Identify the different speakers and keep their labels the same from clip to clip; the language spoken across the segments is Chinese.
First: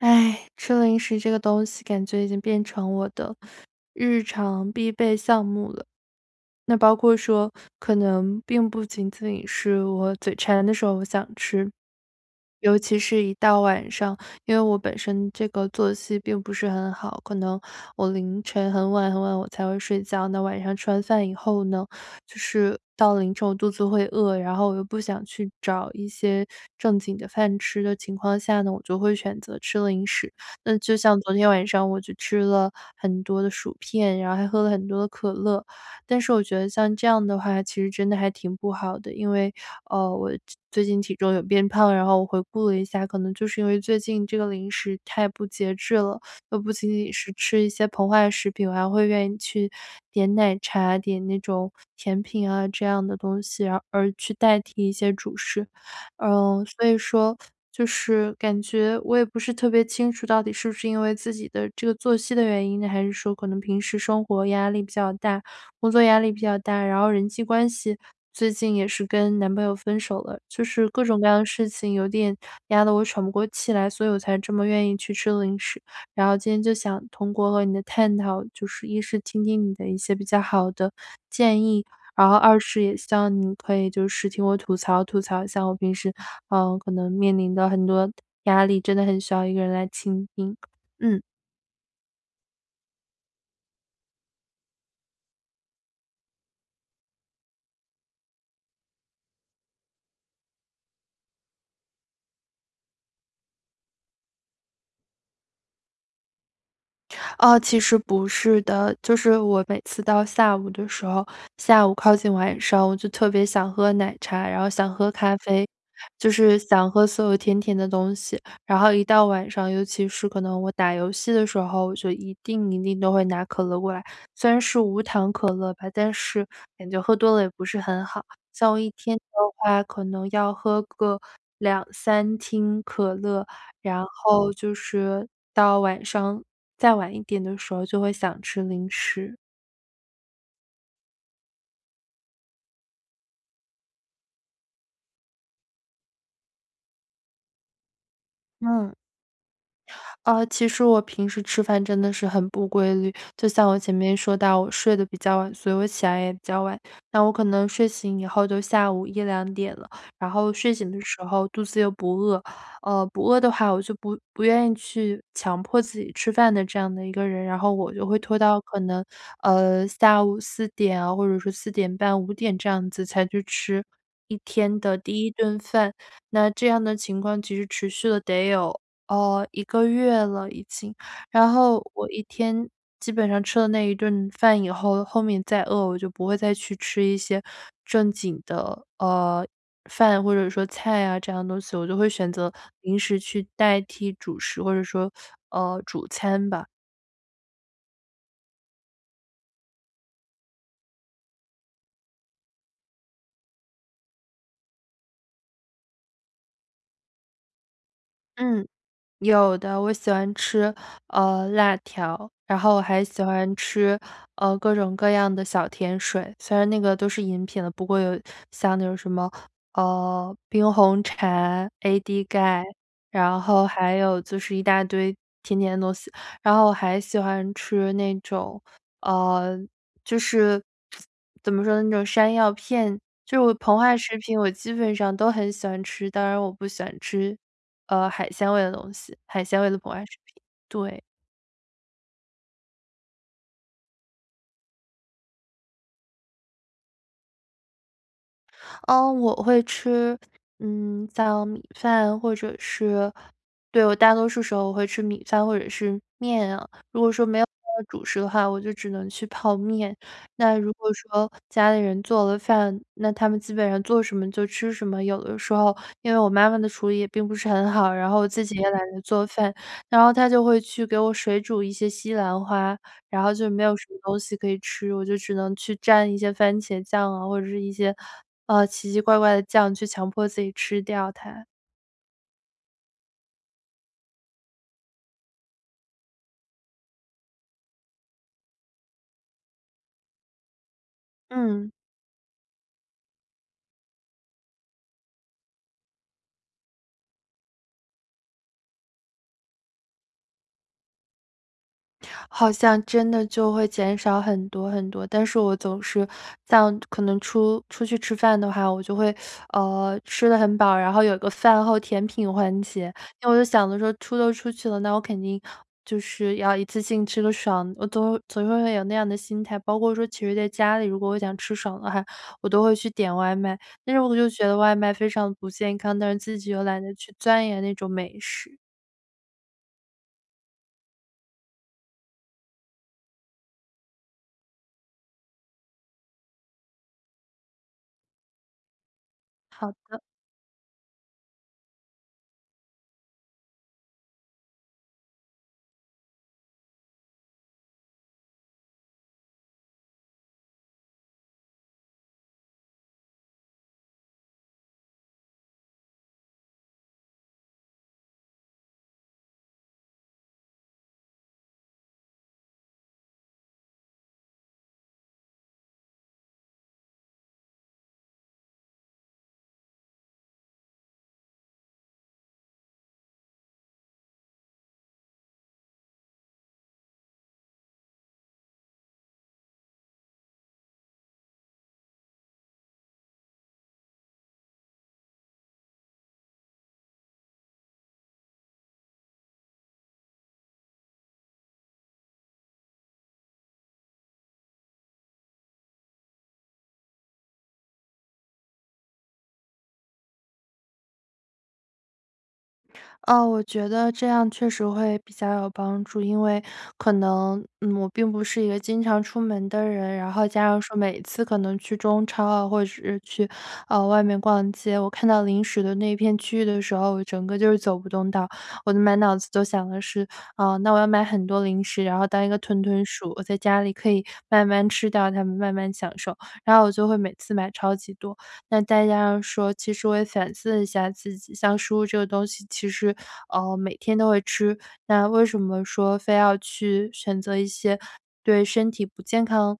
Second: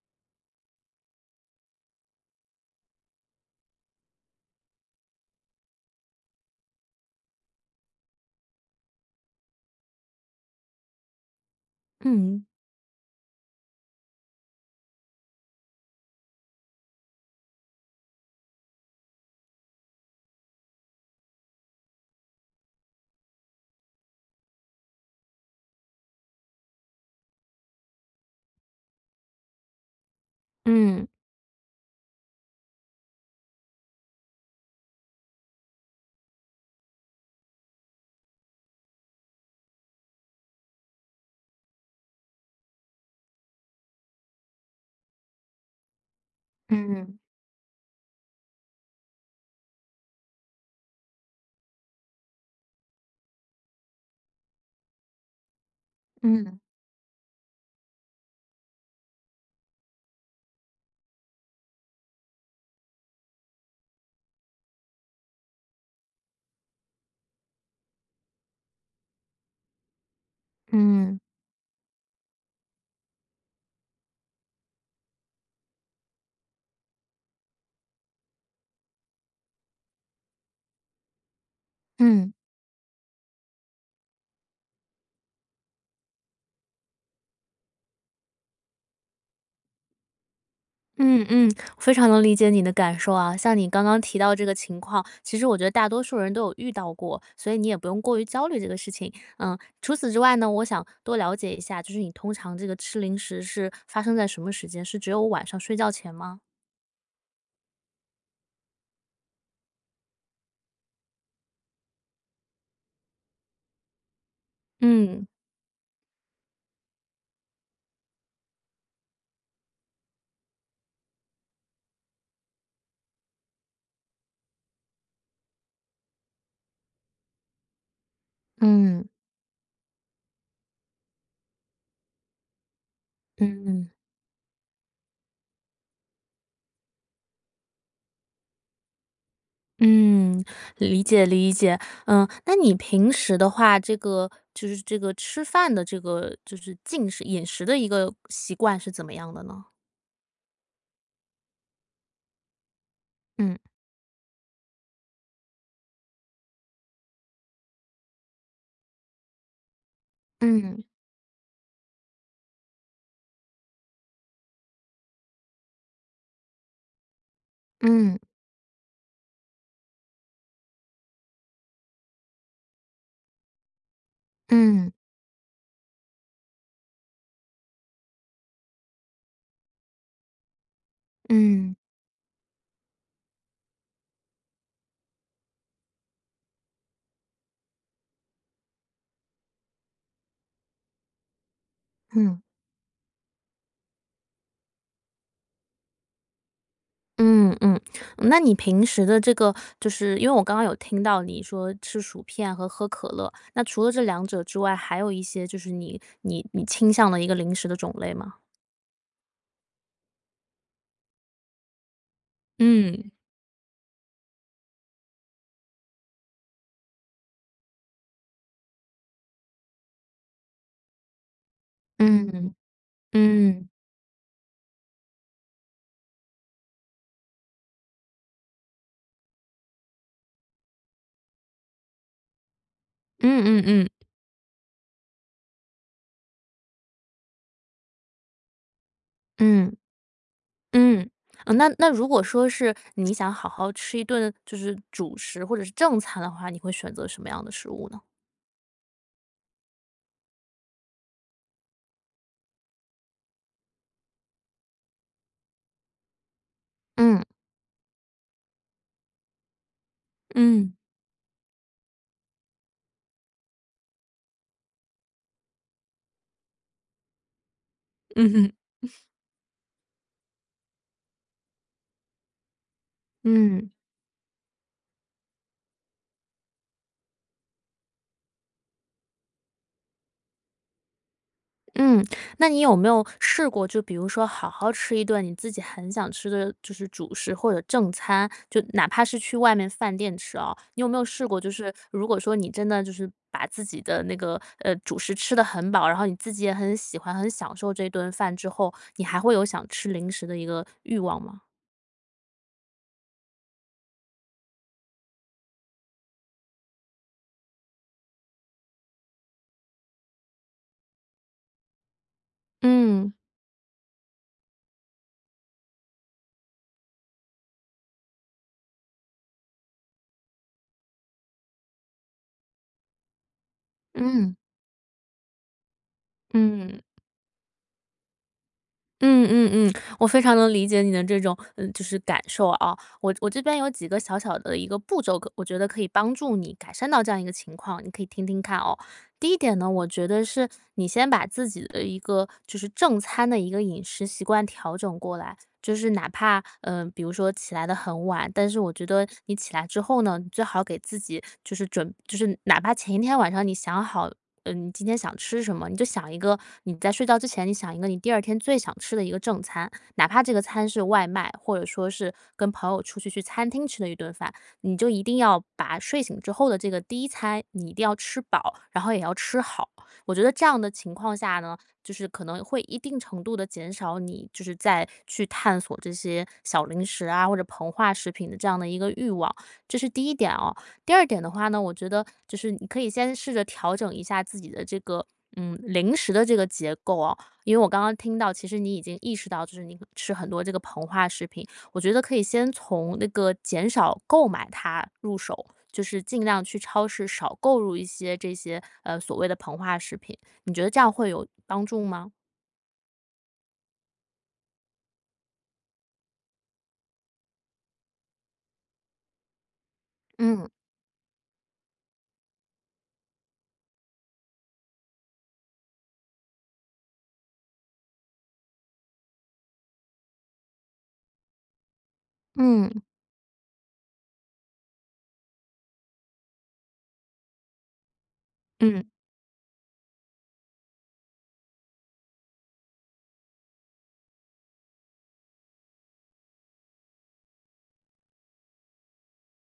Speaker 1: 唉，吃零食这个东西，感觉已经变成我的日常必备项目了。那包括说，可能并不仅仅是我嘴馋的时候，我想吃。
Speaker 2: 嗯。
Speaker 1: 尤其是一到晚上因为我本身这个作息并不是很好，可能我凌晨很晚很晚我才会睡觉，那晚上吃完饭以后呢，就是到了凌晨我肚子会饿，然后我又不想去找一些正经的饭吃的情况下呢，我就会选择吃零食。那就
Speaker 2: 嗯。
Speaker 1: 像昨天晚上我就吃了很多的薯片，然后还喝了很多的可乐，但是我觉得像这样的话，其实真的还挺不好的。因为，呃，我这最近体重有变胖，然后我回顾了一下，可能就是因为最近这个零食太不节制了，又不仅仅
Speaker 2: 嗯。
Speaker 1: 是吃一些膨化食品，我还会愿意去点奶茶、点那种甜品啊，这样的东西，然后而去代替一些主食。
Speaker 2: 嗯。
Speaker 1: 嗯，所以说，就是感觉我也不是特别清楚到底是不是因为自己的这个作息的原因呢，还是说可能平时生活压力比较大、工作压力比较大。然后人际关系，最近也是跟男朋友分手了，就是各
Speaker 2: 嗯。
Speaker 1: 种各样的事情，有点压得我喘不过气来，所以我才这么愿意去吃零食，然后今天就想通过和你的探讨，就是，一是听听你的一些比较好的建议，然
Speaker 2: 嗯。
Speaker 1: 后二是也希望你可以就是听我吐槽吐槽，像我平时，嗯，可能面临的很多压力，真的很需要一个人来倾听。嗯。
Speaker 2: 嗯嗯，非常能理解你的感受啊。像你刚刚提到这个情况，其实我觉得大多数人都有遇到过，所以你也不用过于焦虑这个事情。嗯，除此之外呢，我想多了解一下，就是你通常这个吃零食是发生在什么时间？是只有晚上睡觉前吗？
Speaker 1: 哦，其实不是的。就是我每次到下午的时候，下午靠近晚上，我就特别想喝奶茶，然后想喝
Speaker 2: 嗯。
Speaker 1: 咖啡，就是想喝所有甜甜的东西。然后一到晚上，尤其是可能我打游戏的时候，我就一定一定都会拿可乐过来，虽然是无糖可乐吧，但是感觉喝多了，也不是很好。像我1
Speaker 2: 嗯。
Speaker 1: 天的话，可能要喝个2-3听可乐，
Speaker 2: 嗯。
Speaker 1: 然后就是到晚上，再晚一点的时候，就会想吃零食。
Speaker 2: 嗯，理解理解。呃，那你平时的话，这个就是这个吃饭的这个就是进食饮食的一个习惯，是
Speaker 1: 嗯。
Speaker 2: 怎么样的呢？
Speaker 1: 呃，其实我平时吃饭真的是很不规律。就
Speaker 2: 嗯。
Speaker 1: 像我前面说到，我睡得比较晚，所以我起来也比较晚，那我可能睡醒以后，就下午1-2点了。然后睡
Speaker 2: 嗯。
Speaker 1: 醒的时候，肚子又不饿，呃，不饿的话，我就不不愿意去强迫自己吃饭的这样的一个人，然后我就
Speaker 2: 嗯。
Speaker 1: 会拖到，可能，呃，下午4点啊，或者是4点半、5点这样子，才去吃1天
Speaker 2: 嗯。
Speaker 1: 的第1顿饭。那这样的情况，其实持续了得有，呃，1个月了已经。然
Speaker 2: 嗯。
Speaker 1: 后我一天，基本上吃了那一顿饭以后，后面再饿，我就不会再去吃一些正经的，呃，饭或者说菜啊，这样的东西，我就会选
Speaker 2: 嗯。
Speaker 1: 择零食去代替主食，或者说，呃，主餐吧。
Speaker 2: 嗯嗯，那你平时的这个就是因为我刚刚有听到，你说吃薯片和喝可乐，那除了这两者之外，还有一些就是你你你倾向的一个零食的种类吗？
Speaker 1: 嗯，有的。我喜欢吃，呃，辣条，然后我还
Speaker 2: 嗯。
Speaker 1: 喜欢吃，呃，各种各样的小甜水，虽然那个都是饮品的，不过有像那种什么，呃，冰红茶、AD
Speaker 2: 嗯，
Speaker 1: 钙，然后
Speaker 2: 嗯。
Speaker 1: 还有就是一大堆甜甜的东西。然后我还喜欢吃那种，呃，就是 怎么说呢，那种山药片，
Speaker 2: 嗯
Speaker 1: 就
Speaker 2: 嗯
Speaker 1: 膨化
Speaker 2: 嗯。
Speaker 1: 食品，我基本上都很喜欢吃，当然我不喜欢吃，呃，海鲜味的东西，海鲜味
Speaker 2: 嗯，
Speaker 1: 的膨化食品，对。
Speaker 2: 嗯，呃，那那如果说是，你想好好吃一顿，就是主食或者是正餐的话，你会选择什么样的食物呢？
Speaker 1: 呃，我会吃，嗯，像米饭或者是对，我大多数时候，我会吃米饭或者是面啊。如果
Speaker 2: 嗯。
Speaker 1: 说没有主食的话，我就只能去泡面。那如
Speaker 2: 嗯。
Speaker 1: 果说家里人做了饭，那他们基本上做什么就吃什么。有的时候，因为我妈妈的厨艺，也并不是很好，然后我
Speaker 2: 嗯
Speaker 1: 自
Speaker 2: 哼。
Speaker 1: 己也懒得 做饭，然后她就会去给我水煮一些西兰花，然后就没
Speaker 2: 嗯。
Speaker 1: 有什么东西可以吃，我就只能去沾一些番茄酱啊，或者是一些，呃，奇奇怪怪的酱，去强迫自己吃掉它。
Speaker 2: 嗯，那你有没有试过，就比如说，好好吃一顿你自己很想吃的就是主食或者正餐，就哪怕是去外面饭店吃啊，你有没有试过，就
Speaker 1: 嗯。
Speaker 2: 是如果说你真的，就是把自己的那个，呃，主食吃得很饱，然后你自己也很喜欢、很享受这顿饭之后，你还会有想吃零食的一个欲望吗？
Speaker 1: 好像真的就会减少很多很多，但是我总是像可能出出去吃饭的话，我就会，呃，吃得很饱。然后有个饭后甜品环节，
Speaker 2: 嗯。
Speaker 1: 那我就想着说出都出去了，那我肯定就是要一次性吃个爽，我总会总会会有那样的心态。包括说其实在家里如果我想吃爽的话，我都会去点外卖。但是我又
Speaker 2: 嗯。
Speaker 1: 觉得外卖非常不健康，但是自己又
Speaker 2: 嗯。
Speaker 1: 懒得去钻研那种美食。
Speaker 2: 嗯嗯嗯，我非常能理解你的这种呃，就是感受啊。我我这边有几个小小的一个步骤，可我觉得可以帮助你改善到这样一个情况，你可以听听看哦。第一点呢，
Speaker 1: 好
Speaker 2: 我
Speaker 1: 的。
Speaker 2: 觉得是你先把自己的一个就是正餐的一个饮食习惯调整过来。就是哪怕，呃，比如说起来得很晚，但是我觉得你起来之后呢，你最好给自己就是准就是哪怕前一天晚上你想好嗯，今天想吃什么，你就想一个你在睡觉之前你想一个你第2天最想吃的一个正餐。哪怕这个餐是外卖，或者说是跟朋友出去去餐厅吃的一顿饭，你就一定要把睡醒之后的这个第1餐你一定要吃饱，然后也要吃好。我觉得这样的情况下呢，就是可能会一定程度地减少你，就是再去探索这些小零食啊，或者膨化食品的这样的一个欲望，这是第一点哦。第二点的话呢，我觉得就是你可以先试着调整一下自己的这个嗯，零食的这个结构哦。因为我刚刚听到其实你已经意识到，就是你可吃很多这个膨化食品，我觉得可以先从那个减少购买它入手，就是尽量去超市少购入一些这些，呃，所谓的膨化食品，你觉得这样会有帮助吗？
Speaker 1: 呃，我觉得这样确实会比较有帮助。因为可能，嗯，我并不是一个经常出门的人，然后加
Speaker 2: 嗯。
Speaker 1: 上说每次可能去中超，或者是去，呃，外面逛街，我看到零食的那片区域的时候，我整个就是走不动道。我的满脑子都想的是，呃，那我要买很多零食，然后当一个屯
Speaker 2: 嗯。
Speaker 1: 屯鼠，我在家里可以慢慢吃掉它们，慢慢享受，然后我就会每次买超级多。那大
Speaker 2: 嗯。
Speaker 1: 家说其实我也反思了一下自己，像食物这个东西，其实，呃，每天都会吃，那为什么说非要去选择一些，对身体不健康，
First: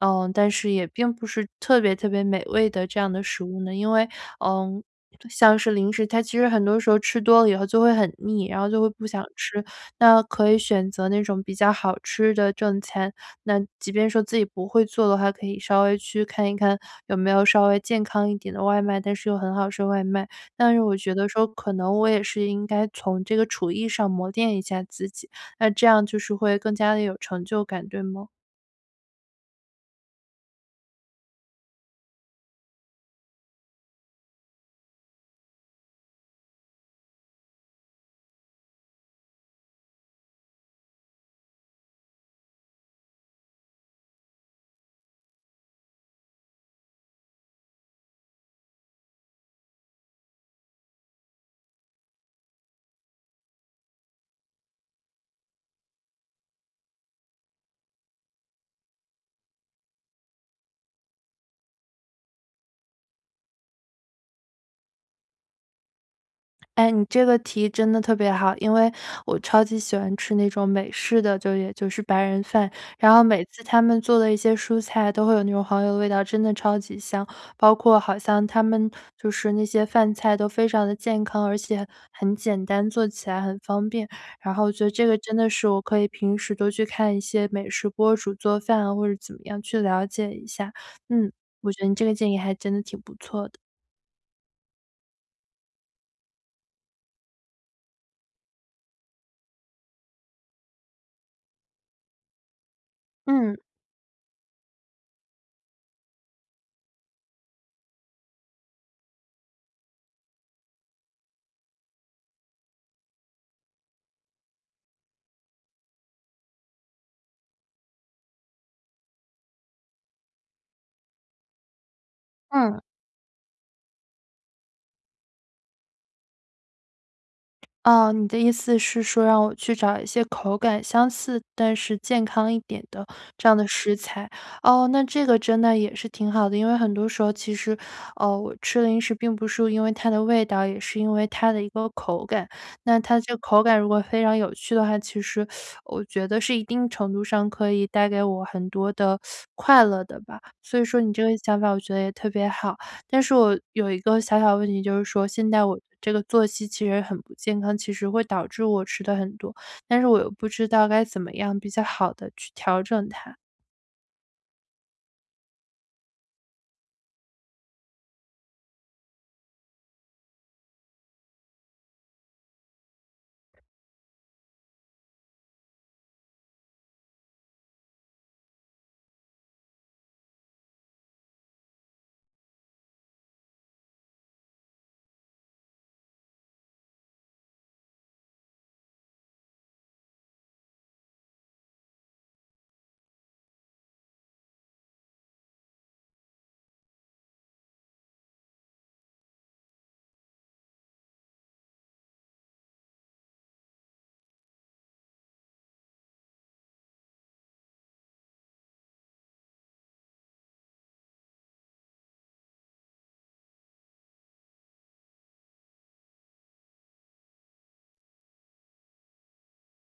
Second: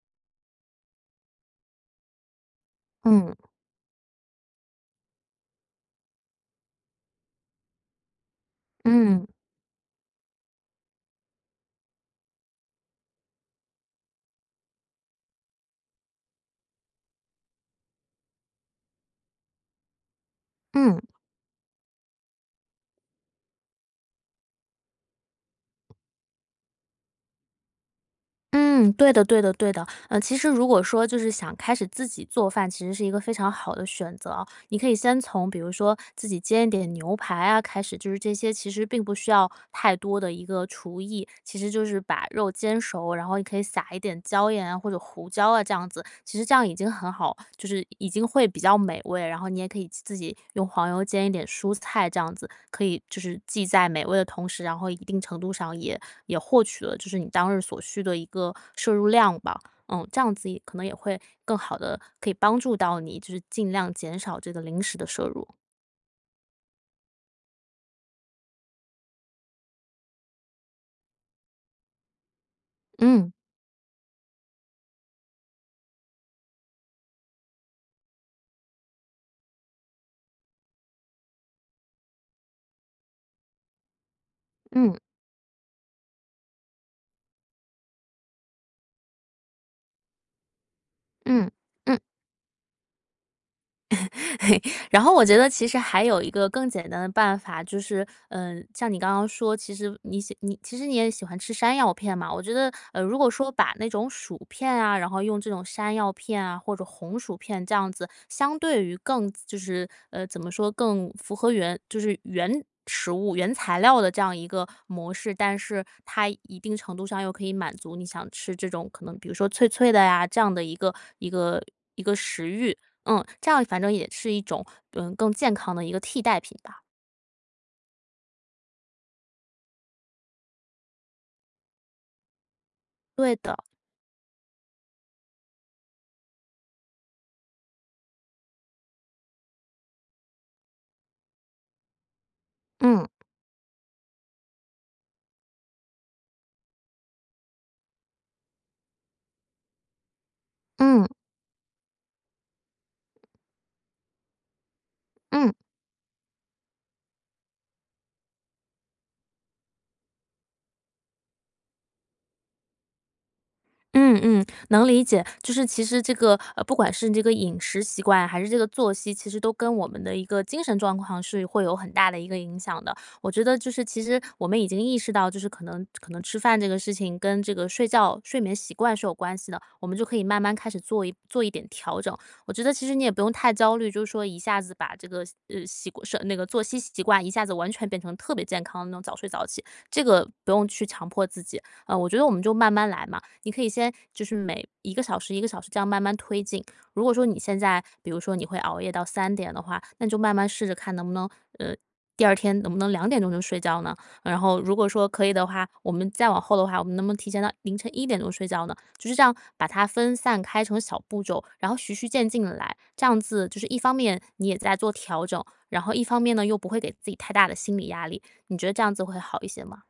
Speaker 1: 呃，但是也并不是特别特别美味的这样的
Speaker 2: 嗯。
Speaker 1: 食物呢？因为，呃，像是零食，它其实很多时候吃多了以后，就会很腻，然后就会不想
Speaker 2: 嗯。
Speaker 1: 吃。那可以选择那种比较好吃的正餐，那即便说自己不会做的话，可以稍微去看一看，有没有稍微健康一点的外卖，但是又很好吃的外卖。但是我
Speaker 2: 嗯。
Speaker 1: 觉得说，可能我也是应该从这个厨艺上，磨练一下自己，那这样就是会更加地有成就感，对吗？
Speaker 2: 嗯，对的对的对的，呃，其实如果说，就是想开始自己做饭，其实是一个非常好的选择哦，你可以先从比如说自己煎一点牛排啊开始。就是这些，其实并不需要太多的一个厨艺，其实就是把肉煎熟，然后你可以撒一点椒盐啊，或者胡椒啊，这样子，其实这样已经很好，就是已经会比较美味，然后你也可以自自己用黄油煎一点蔬菜，这样子。可以就是既在美味的同时，然后一定程度上也也获取了，就是你当日所需的一个摄入量吧。嗯，这样子也可能也会更好地可以帮助到你，就是尽量减少这个零食地摄入。
Speaker 1: 哎，你这个提议真的特别好。因为我超级喜欢吃那种美式的，就也就是白人饭，然后
Speaker 2: 嗯。
Speaker 1: 每次他们做的一些蔬菜都会有那种黄油的味道，真的超级香。包括好像他们就是那些饭菜都非常地健康，而且很简单，做起来很方便。然后我觉得
Speaker 2: 嗯。
Speaker 1: 这个真的是我可以平时多去看一些美食博主做饭啊，或者怎么样去了解一下。嗯，
Speaker 2: 嗯，
Speaker 1: 我觉得你
Speaker 2: 嗯。
Speaker 1: 这个建议还真的挺不错的。
Speaker 2: 然后我觉得其实还有一个更简单的办法，就是呃，像你刚刚说，其实你喜你其实你也喜欢吃山药片嘛，我觉得，呃，如果说
Speaker 1: 嗯。
Speaker 2: 把那种薯片啊，然后用这种山药片啊或者红薯片这样子，相对于更就是呃，怎么说？更符合原就是原食物原材料的这样一个模式，但是它一定程度上，又可以满足你想吃这种可能比如说脆脆的呀，这样的一个一个一个食欲。
Speaker 1: 嗯。
Speaker 2: 嗯，这样反正也是一种嗯，更健康的一个替代品吧。
Speaker 1: 啊，你的意思是说让我去找一些口感相似，但是健康一点的
Speaker 2: 对
Speaker 1: 这样
Speaker 2: 的。
Speaker 1: 的食材。哦，那这个真的也是挺好的，因为很多时候其实，呃，我吃零食并不是因为它的味道，也是因为它的一个口感。那
Speaker 2: 嗯。
Speaker 1: 它这个口感如果非常有趣的话，其实 我觉得是一定程度上，可以带给我很多的 快乐的吧，所以说
Speaker 2: 嗯。
Speaker 1: 你这个想法，我觉得也特别好。但是我有一个小小的问题，就是说现
Speaker 2: 嗯。
Speaker 1: 在我的这个作息其实很不健康，其实会导致我吃得很多，但是我又不知道该怎么样比较好地去调整它。
Speaker 2: 嗯嗯，能理解。就是其实这个呃，不管是你这个饮食习惯，还是这个作息，其实都跟我们的一个精神状况，是会有很大的一个影响的。我觉得就是其实我们已经意识到，就是可能可能吃饭这个事情跟这个睡觉睡眠习惯是有关系的，我们就可以慢慢开始做一做一点调整。我觉得其实你也不用太焦虑，就是说一下子把这个呃，习惯睡那个作息习惯，一下子完全变成特别健康的那种早睡早起，这个不用去强迫自己。啊，我觉得我们就慢慢来嘛，你可以先就是每1个小时1个小时这样慢慢推进。如果说你现在比如说你会熬夜到3点的话，那你就慢慢试着看能不能呃，第2天能不能2点钟就睡觉呢？然后如果说可以的话，我们再往后的话，我们能不能提前到凌晨1点钟睡觉呢？就是这样把它分散开成小步骤，然后徐徐渐进地来。这样子就是一方面你也在做调整，然后一方面呢，又不会给自己太大的心理压力。你觉得这样子会好一些吗？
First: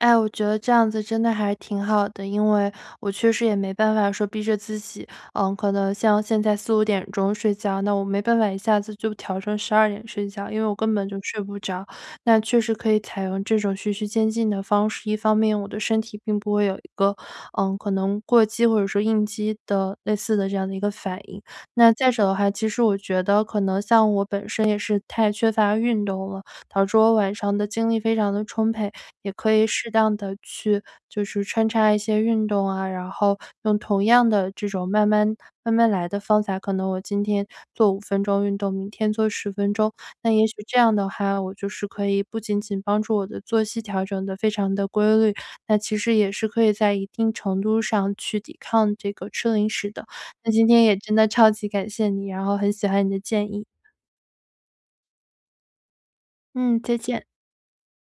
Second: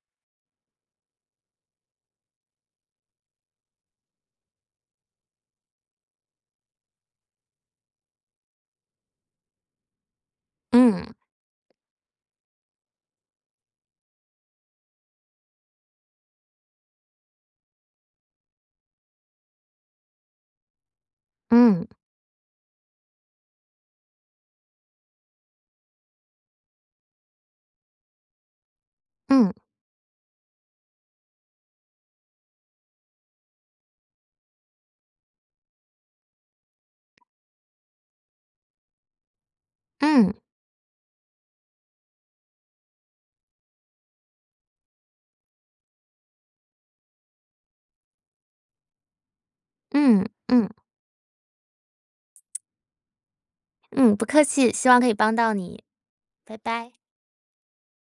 Speaker 1: 哎，我觉得这样子真的还挺好的。因为我确实也没办法说逼着自己，呃，可能像现在4-5点钟睡觉，那我没办法一下子就调成12点睡觉，因为我根本
Speaker 2: 嗯。
Speaker 1: 就睡不着。那确实可以采用这种徐徐渐进的方式，一方面我的身体并不会有一个，嗯，可能过激或者说应激的类似的这样的一个反应。
Speaker 2: 嗯。
Speaker 1: 那再者的话，其实我觉得可能像我本身也是太缺乏运动了，导致我晚上的精力非常地充沛。也
Speaker 2: 嗯。
Speaker 1: 可以适当地去就是穿插一些运动啊，然后用同样的这种慢慢慢慢来的方法，可能我今天做5分钟运动，明天做10分钟。
Speaker 2: 嗯。
Speaker 1: 那也许这样的话，我就是可以不仅仅帮助我的作息调整得非常地规律，那其实也是可以在一定程度上去抵抗这个吃零食的。
Speaker 2: 嗯，
Speaker 1: 那今
Speaker 2: 嗯。
Speaker 1: 天也真的超级感谢你，然后很喜欢你的建议。
Speaker 2: 嗯，不客气。希望可以帮到你，拜
Speaker 1: 嗯，
Speaker 2: 拜。
Speaker 1: 再见。